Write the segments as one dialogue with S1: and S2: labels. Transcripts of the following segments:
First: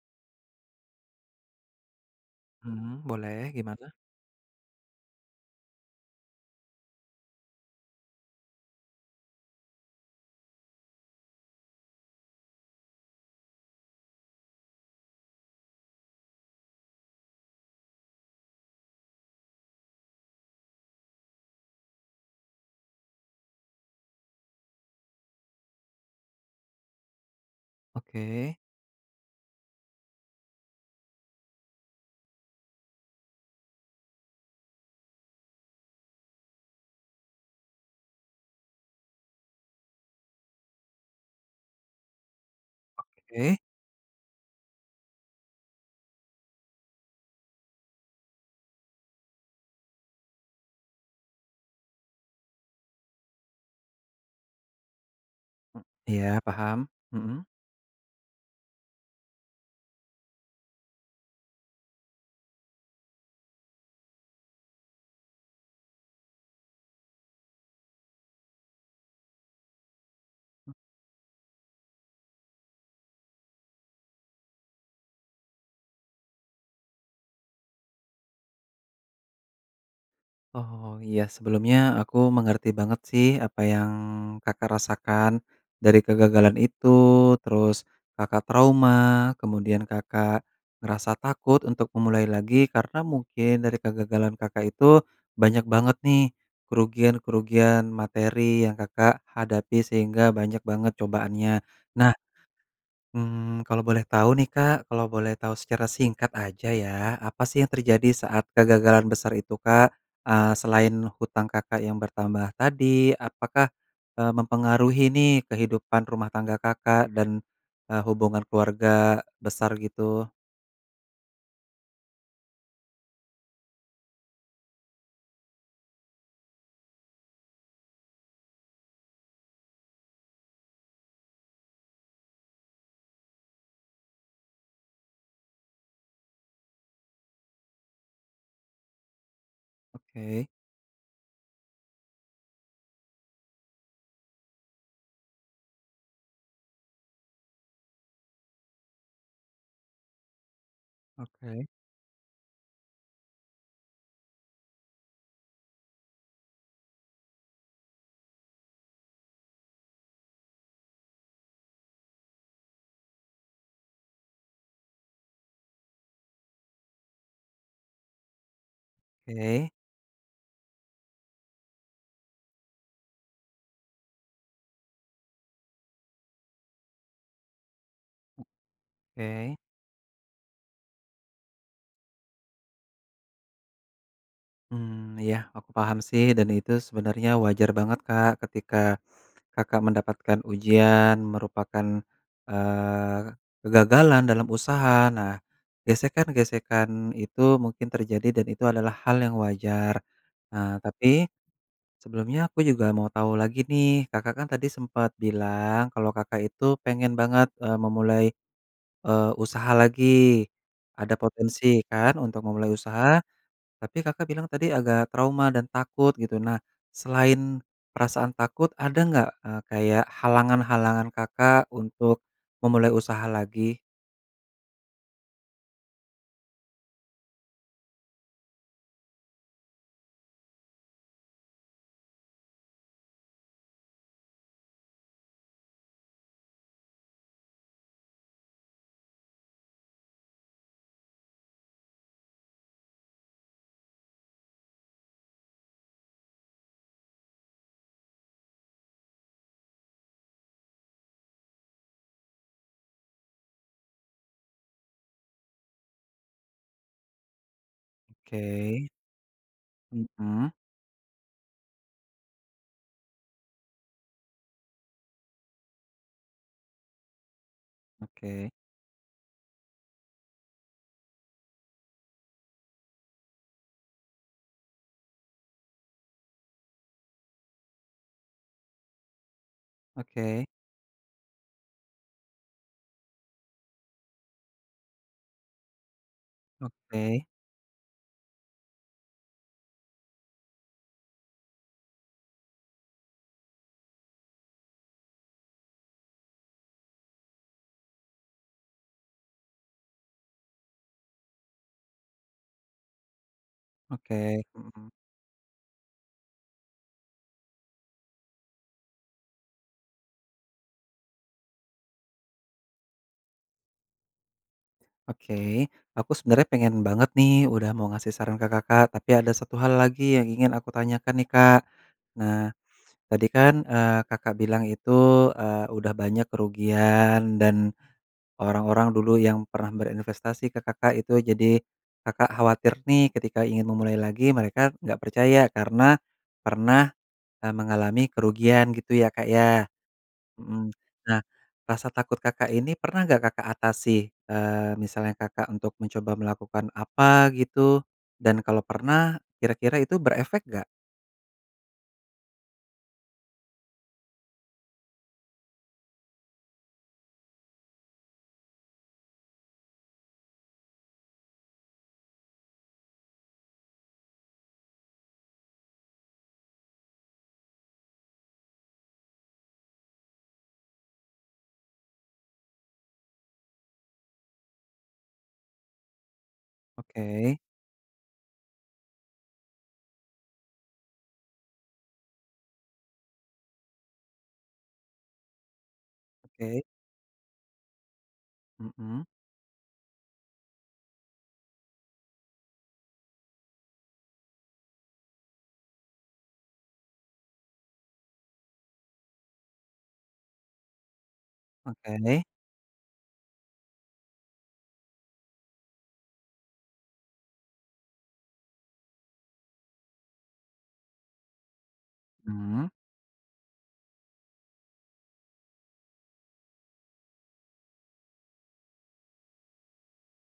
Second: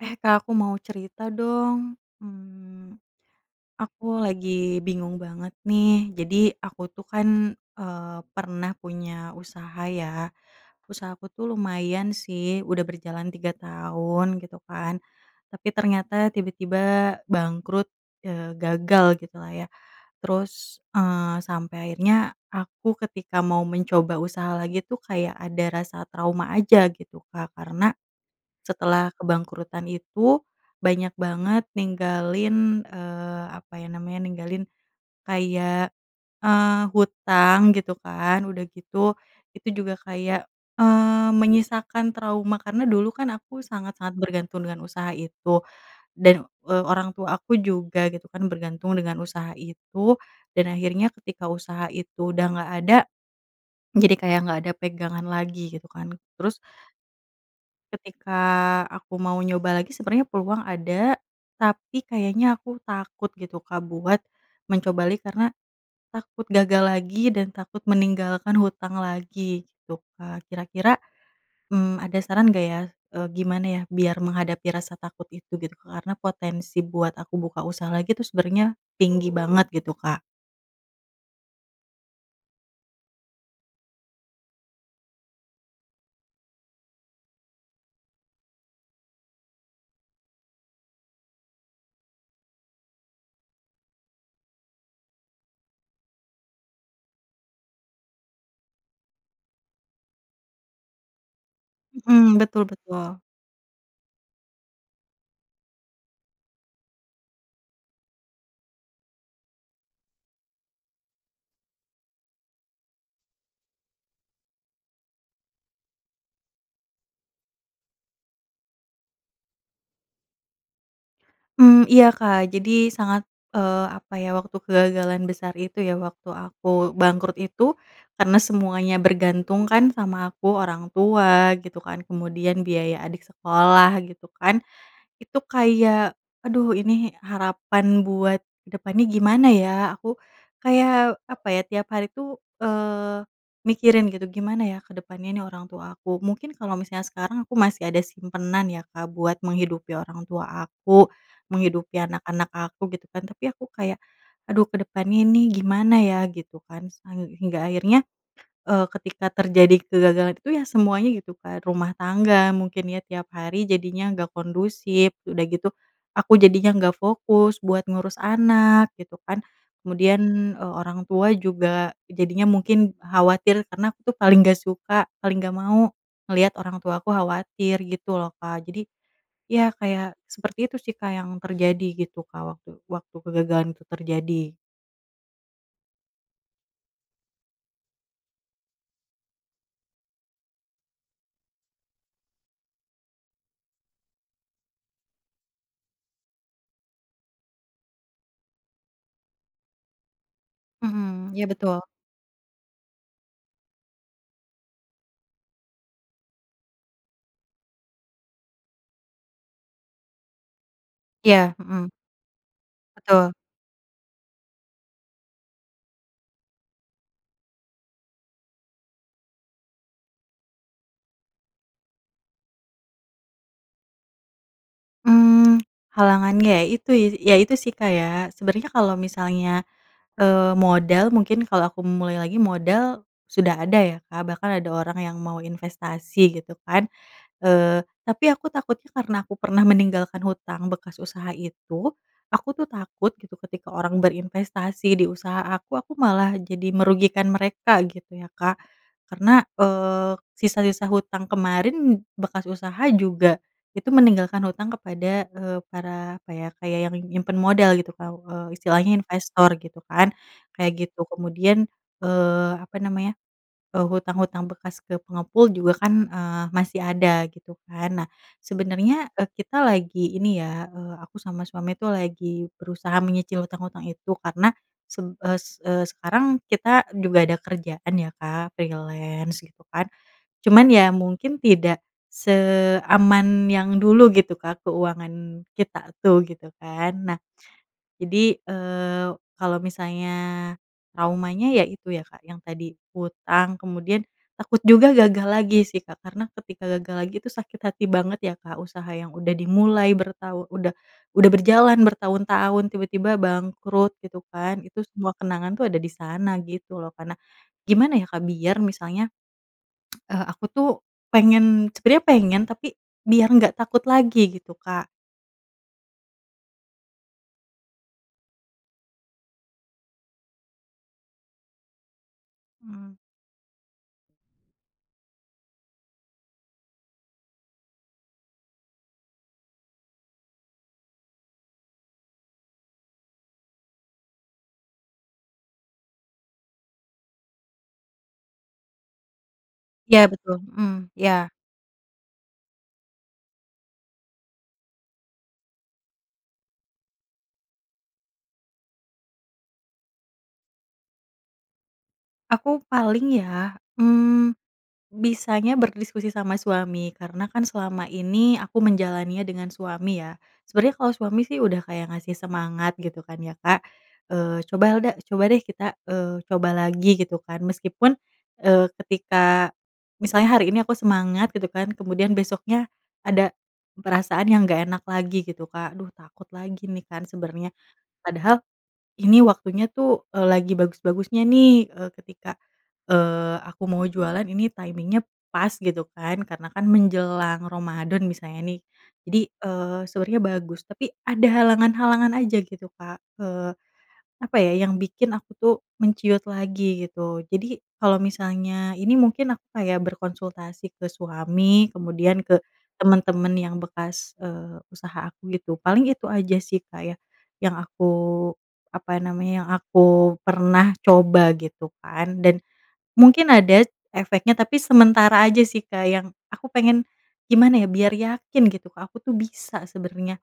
S1: Eh, Kak aku mau cerita dong, mmm,
S2: Mmm, boleh gimana?
S1: aku lagi bingung banget nih jadi aku tuh kan, eee, pernah punya usaha ya, usaha aku tuh lumayan sih udah berjalan 3 tahun gitu kan, tapi ternyata tiba-tiba bangkrut, eee, gagal gitulah ya terus, eee, sampai akhirnya aku ketika mau mencoba usaha lagi tuh kayak ada rasa trauma aja gitu Kak karena,
S2: Oke.
S1: setelah kebangkrutan itu banyak banget ninggalin, eee, apa ya namanya ninggalin, kayak, eee, hutang gitu kan udah gitu itu juga kayak, eee, menyisakan trauma karena dulu kan
S2: Oke.
S1: aku sangat-sangat bergantung dengan usaha itu dan, eee, orang tua aku juga gitu kan bergantung dengan usaha itu dan akhirnya ketika usaha itu udah nggak ada, jadi kayak nggak ada pegangan lagi gitu kan
S2: Iya
S1: terus
S2: paham, mhm.
S1: Ketika aku mau nyoba lagi sebenernya peluang ada tapi kayaknya aku takut gitu Kak buat mencoba lagi karena, takut gagal lagi dan takut meninggalkan hutang lagi gitu kan kira-kira, mmm, ada saran gak ya, eee, gimana ya biar menghadapi rasa takut itu gitu karena potensi buat aku buka usaha lagi tuh sebenernya tinggi banget gitu Kak.
S2: Oh iya sebelumnya aku mengerti banget sih apa yang Kakak rasakan dari kegagalan itu terus Kakak trauma kemudian Kakak ngerasa takut untuk memulai lagi karena mungkin dari kegagalan Kakak itu banyak banget nih kerugian-kerugian materi yang Kakak hadapi sehingga banyak banget cobaannya. Nah,
S1: Mhm, betul betul.
S2: mmm, kalau boleh tahu nih Kak kalau boleh tahu secara singkat aja ya apa sih yang terjadi saat kegagalan besar itu Kak, eee, selain hutang Kakak yang bertambah tadi apakah, eee, mempengaruhi nih kehidupan rumah tangga Kakak dan, eee, hubungan keluarga besar gitu?
S1: Mmm, iya Kak jadi sangat, eee, apa ya waktu kegagalan besar itu ya waktu aku bangkrut itu, karena semuanya bergantung kan sama aku orang tua gitu kan kemudian biaya adik sekolah gitu kan, itu kayak aduh ini harapan buat ke depannya gimana ya? Aku
S2: Oke.
S1: kayak apa ya tiap hari tuh, eee, mikirin gitu gimana ya ke depannya ini orang tua aku mungkin kalau misalnya sekarang aku masih ada simpanan ya Kak buat menghidupi orang tua aku,
S2: Oke.
S1: menghidupi anak-anak aku gitu kan tapi aku kayak aduh ke depan ini gimana ya? Gitu kan sehingga akhirnya, eee, ketika terjadi kegagalan itu ya semuanya gitu kan rumah tangga mungkin ya tiap hari jadinya gak kondusif udah gitu aku jadinya gak fokus buat ngurus anak gitu kan
S2: Oke.
S1: kemudian, eee, orang tua juga jadinya mungkin khawatir karena aku tuh paling gak suka paling gak mau ngeliat orang tuaku khawatir gitu loh Kak jadi,
S2: Oke.
S1: ya kayak seperti itu sih Kak yang terjadi gitu Kak waktu waktu kegagalan itu terjadi.
S2: Mmm, iya aku paham sih dan itu sebenarnya wajar banget Kak ketika Kakak mendapatkan ujian merupakan, eee, kegagalan dalam usaha nah gesekan-gesekan itu mungkin terjadi dan itu adalah hal yang wajar, ah, tapi,
S1: Mhm, iya betul.
S2: sebelumnya aku juga mau tahu lagi nih Kakak kan tadi sempat bilang kalau Kakak itu pengen, eee, banget memulai, eee, usaha lagi, ada
S1: Iya,
S2: potensi
S1: mhm.
S2: kan untuk memulai usaha,
S1: Betul.
S2: tapi Kakak bilang tadi agak trauma dan takut gitu nah, selain perasaan takut ada nggak, eee, kayak halangan-halangan Kakak untuk memulai usaha lagi?
S1: Mmm, halangannya ya itu ya itu sih Kak ya sebenernya kalau misalnya, eee, modal mungkin kalau aku memulai lagi modal sudah ada ya Kak bahkan ada orang yang mau investasi gitu kan, eee, tapi aku takutnya karena aku pernah meninggalkan hutang bekas usaha itu aku tuh takut gitu ketika orang berinvestasi di usaha aku aku malah jadi merugikan mereka gitu ya Kak, karena, eee, sisa-sisa hutang kemarin bekas usaha juga itu meninggalkan hutang kepada, eee, para apa ya kayak yang nyimpen modal gitu Kak
S2: Oke.
S1: istilahnya investor gitu kan
S2: Mhm.
S1: kayak gitu kemudian, eee, apa namanya, eee, hutang-hutang bekas ke pengepul juga kan, eee, masih ada gitu kan nah.
S2: Oke.
S1: Sebenernya, eee, kita lagi ini ya, eee, aku sama suami tuh lagi berusaha menyicil hutang-hutang itu karena sem es eee, sekarang kita juga ada kerjaan ya Kak freelance gitu kan,
S2: Oke.
S1: cuman ya mungkin tidak seaman yang dulu gitu Kak keuangan kita tuh gitu kan nah,
S2: Oke.
S1: jadi, eee, kalo misalnya traumanya ya itu ya Kak yang tadi hutang kemudian takut juga gagal lagi sih Kak karena ketika gagal lagi itu sakit hati banget ya Kak usaha yang udah dimulai bertahu udah udah berjalan bertahun-tahun tiba-tiba bangkrut gitu
S2: Oke,
S1: kan itu
S2: mhm.
S1: semua kenangan tuh ada di sana gitu loh karena, gimana ya Kak biar misalnya, eee, aku tuh pengen sebenernya pengen tapi biar gak takut lagi gitu Kak.
S2: Oke aku sebenarnya pengen banget nih udah mau ngasih saran ke Kakak tapi ada 1 hal lagi yang ingin aku tanyakan nih Kak, nah
S1: Mmm.
S2: tadi kan, eee, Kakak bilang itu, eee, udah banyak kerugian dan, orang-orang dulu yang pernah berinvestasi ke Kakak itu jadi Kakak khawatir nih ketika ingin memulai lagi mereka nggak percaya karena pernah, eee, mengalami kerugian gitu ya Kak ya
S1: Iya betul,
S2: mhm,
S1: mmm,
S2: nah
S1: iya.
S2: rasa takut Kakak ini pernah gak Kakak atasi, eee, misalnya Kakak untuk mencoba melakukan apa gitu dan kalau pernah kira-kira itu berefek gak?
S1: Aku paling ya, mmm, bisanya berdiskusi sama suami karena kan selama ini aku menjalaninya dengan suami ya. Sebenernya kalau suami sih udah kayak ngasih semangat gitu kan ya Kak, eee, "Coba Helda coba deh kita, eee, coba lagi," gitu kan meskipun, eee, ketika misalnya hari ini aku semangat gitu kan kemudian besoknya ada perasaan yang gak enak lagi gitu Kak aduh takut lagi nih kan
S2: Oke.
S1: sebenernya padahal ini waktunya tuh, eee, lagi bagus-bagusnya nih, eee, ketika, ee, aku mau jualan ini timing-nya pas gitu kan karena
S2: Oke.
S1: kan menjelang Ramadhan misalnya nih
S2: Mhm.
S1: jadi, eee, sebenarnya bagus tapi ada halangan-halangan aja gitu Kak, eee, apa ya yang bikin aku tuh menciut lagi gitu jadi kalau misalnya ini mungkin aku kayak berkonsultasi ke suami kemudian
S2: Oke.
S1: ke temen-temen yang bekas, eee, usaha aku gitu paling itu aja sih Kak ya yang aku apa namanya yang aku pernah coba gitu kan dan
S2: Mmm.
S1: mungkin ada efeknya, tapi sementara aja sih Kak yang aku pengen, gimana ya biar yakin gitu Kak aku tuh bisa sebenernya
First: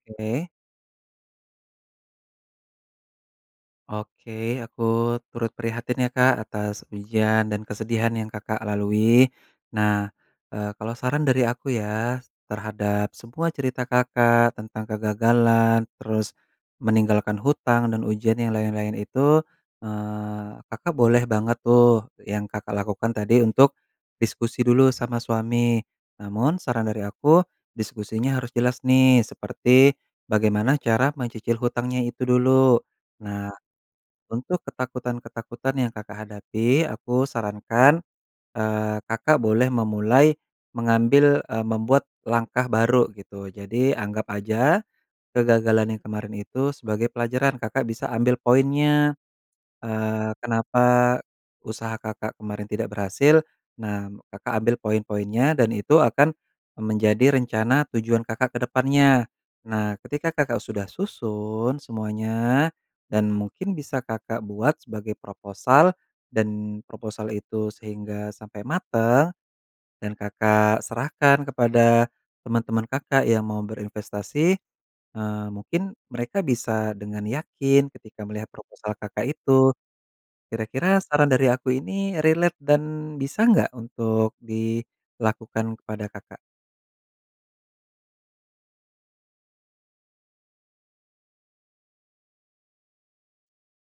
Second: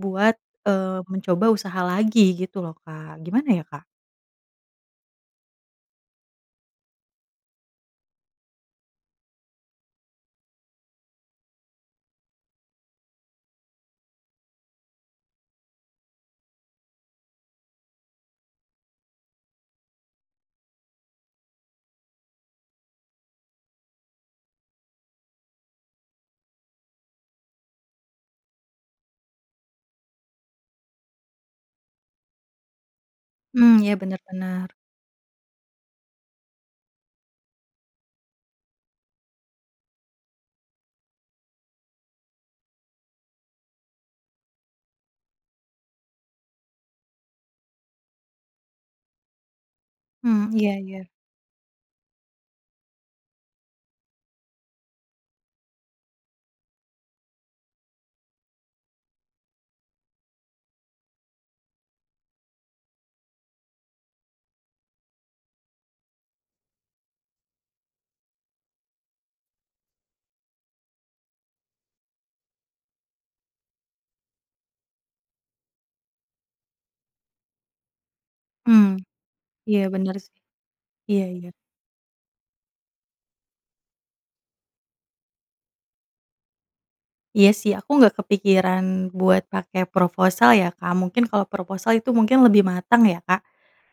S1: buat, eee, mencoba usaha lagi gitu loh Kak gimana ya Kak?
S2: Oke aku turut prihatin ya Kak atas ujian dan kesedihan yang Kakak lalui, nah eee, kalau saran dari aku ya terhadap semua cerita Kakak tentang kegagalan terus meninggalkan hutang dan ujian yang lain-lain itu, eee, Kakak boleh banget tuh yang Kakak lakukan tadi untuk diskusi dulu sama suami, namun saran dari aku diskusinya harus jelas nih seperti bagaimana cara mencicil hutangnya itu dulu, nah
S1: Mhm, iya benar
S2: untuk
S1: benar.
S2: ketakutan-ketakutan yang Kakak hadapi aku sarankan, eee, Kakak boleh memulai mengambil, eee, membuat langkah baru gitu jadi anggap aja kegagalan yang kemarin itu sebagai pelajaran Kakak bisa ambil poinnya, eee,
S1: Mhm, iya iya.
S2: kenapa usaha Kakak kemarin tidak berhasil nah Kakak ambil poin-poinnya dan itu akan, eee, menjadi rencana tujuan Kakak ke depannya. Nah ketika Kakak sudah susun semuanya dan mungkin bisa Kakak buat sebagai proposal dan proposal itu sehingga sampai mateng, dan Kakak serahkan kepada teman-teman Kakak yang mau berinvestasi, eee, mungkin mereka bisa dengan yakin ketika melihat
S1: Mhm,
S2: proposal Kakak itu,
S1: iya benar sih,
S2: kira-kira
S1: iya
S2: saran
S1: iya.
S2: dari aku ini relate dan bisa nggak untuk dilakukan kepada Kakak?
S1: Iya sih aku gak kepikiran buat pake proposal ya Kak mungkin kalau proposal itu mungkin lebih matang ya Kak,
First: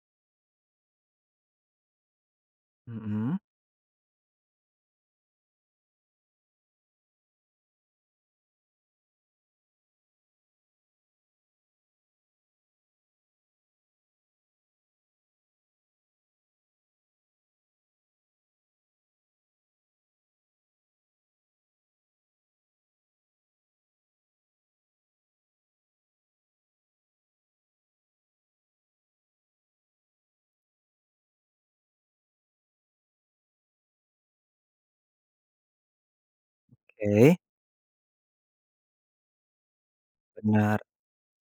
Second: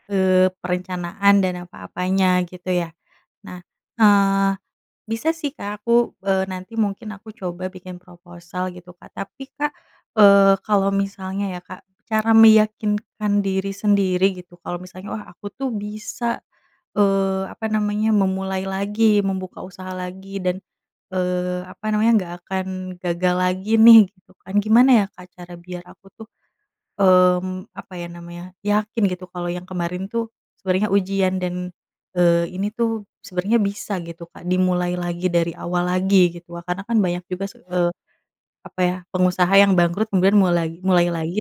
S1: eee, perencanaan dan apa-apanya gitu ya
S2: Mhm.
S1: nah, eee, bisa sih Kak aku, eee, nanti mungkin aku coba bikin proposal gitu Kak tapi Kak, eee, kalau misalnya ya Kak cara meyakinkan diri sendiri gitu kalau misalnya wah aku tuh bisa, eee, apa namanya memulai lagi membuka usaha lagi dan, eee, apa namanya nggak akan gagal lagi nih gitu kan gimana ya Kak cara biar aku tuh, mmm, apa ya namanya yakin gitu kalau yang kemarin tuh sebenernya ujian dan, eee, ini tuh sebenernya bisa gitu Kak dimulai lagi dari awal lagi gitu wa karena kan banyak
S2: Oke.
S1: juga se eee, apa ya pengusaha yang bangkrut kemudian
S2: Benar.
S1: mulai mulai lagi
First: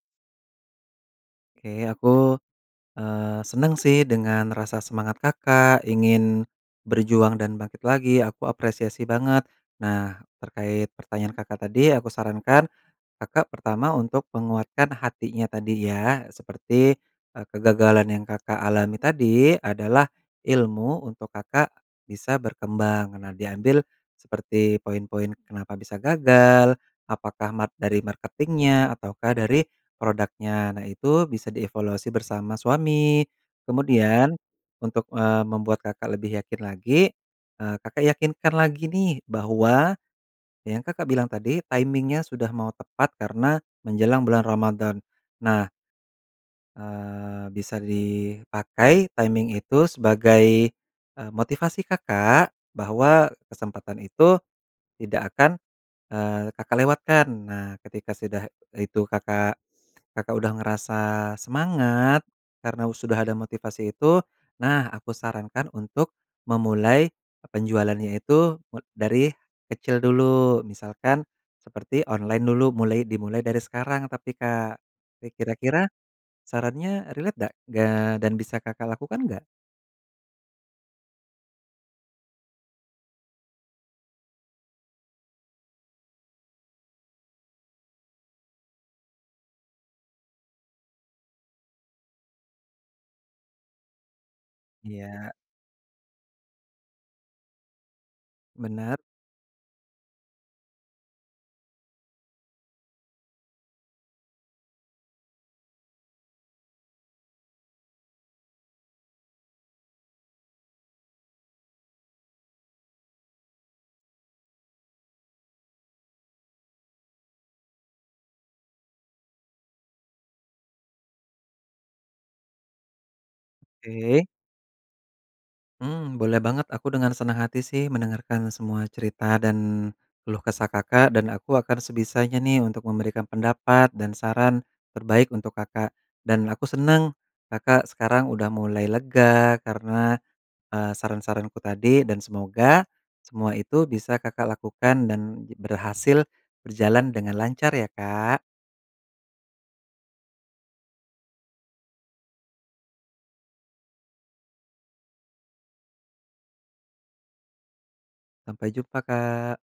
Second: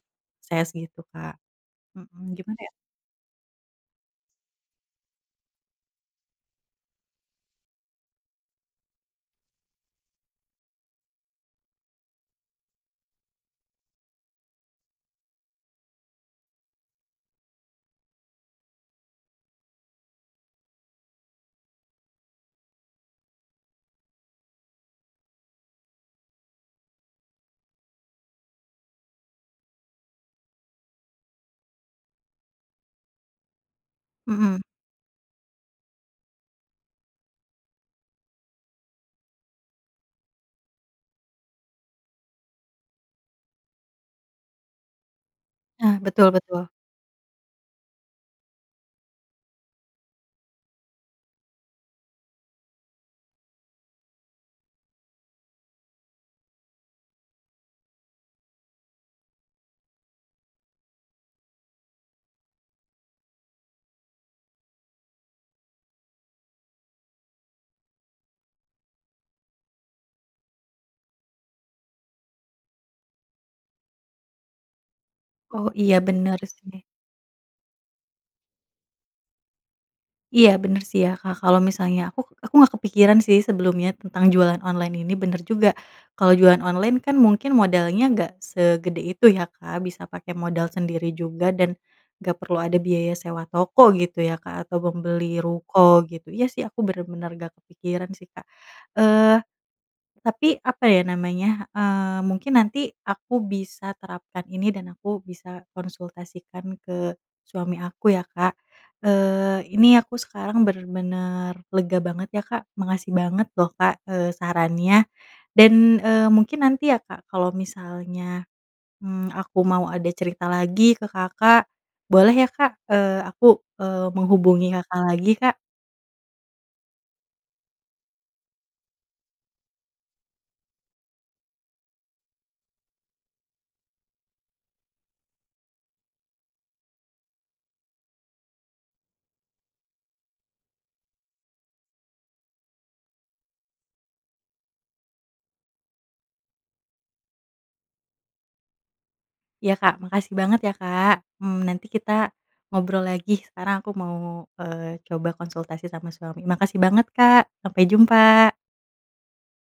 S1: saya segitu Kak,
S2: Oke aku,
S1: mhm, gimana ya?
S2: eee, senang sih dengan rasa semangat Kakak ingin berjuang dan bangkit lagi aku apresiasi banget, nah terkait pertanyaan Kakak tadi aku sarankan, Kakak pertama untuk menguatkan hatinya tadi ya seperti, eee, kegagalan yang Kakak alami tadi adalah ilmu untuk Kakak bisa berkembang nah diambil seperti poin-poin kenapa bisa gagal, apakah mat dari marketing-nya ataukah dari produknya nah itu bisa dievaluasi bersama suami, kemudian
S1: Mhm.
S2: untuk, eee, membuat Kakak lebih yakin lagi, eee, Kakak yakinkan lagi nih bahwa yang Kakak bilang tadi timing-nya sudah mau tepat karena menjelang bulan Ramadhan nah.
S1: Nah betul betul.
S2: Eee, bisa dipakai timing itu sebagai, eee, motivasi Kakak bahwa kesempatan itu tidak akan, eee, Kakak lewatkan nah ketika sudah itu Kakak Kakak udah ngerasa semangat karena u sudah ada motivasi itu, nah aku sarankan untuk memulai penjualannya itu me dari kecil dulu misalkan seperti online dulu mulai dimulai dari sekarang tapi Kak, rik
S1: Oh
S2: kira-kira
S1: iya benar sih.
S2: sarannya relate dak gak, dan bisa Kakak lakukan nggak?
S1: Iya bener sih ya Kak kalau misalnya aku aku gak kepikiran sih sebelumnya tentang jualan online ini bener juga kalau jualan online kan mungkin modalnya gak segede itu ya Kak bisa pakai modal sendiri juga dan gak perlu ada biaya sewa toko gitu ya Kak, atau
S2: Iya.
S1: membeli ruko gitu iya sih aku bener-bener gak kepikiran sih Kak,
S2: Bener.
S1: eee, tapi apa ya namanya, eee, mungkin nanti aku bisa terapkan ini dan aku bisa konsultasikan ke suami aku ya Kak, eee, ini aku sekarang bener-bener lega banget ya Kak makasih banget loh Kak, eee, sarannya dan, eee, mungkin nanti ya Kak kalau misalnya, mmm, aku mau ada cerita lagi ke Kakak boleh ya Kak? Eee, aku, eee,
S2: Oke.
S1: menghubungi Kakak lagi Kak.
S2: Mmm, boleh banget aku dengan senang hati sih mendengarkan semua cerita dan keluh kesah Kakak dan aku akan sebisanya nih untuk memberikan pendapat dan saran terbaik untuk Kakak dan aku seneng Kakak sekarang udah mulai lega karena, eee, saran-saranku tadi dan semoga semua itu bisa Kakak lakukan dan j berhasil, berjalan dengan lancar ya Kak.
S1: Iya Kak makasih banget ya Kak, mmm, nanti kita ngobrol lagi sekarang aku mau, eee, coba konsultasi sama suami makasih banget Kak sampai jumpa.
S2: Sampai jumpa Kak.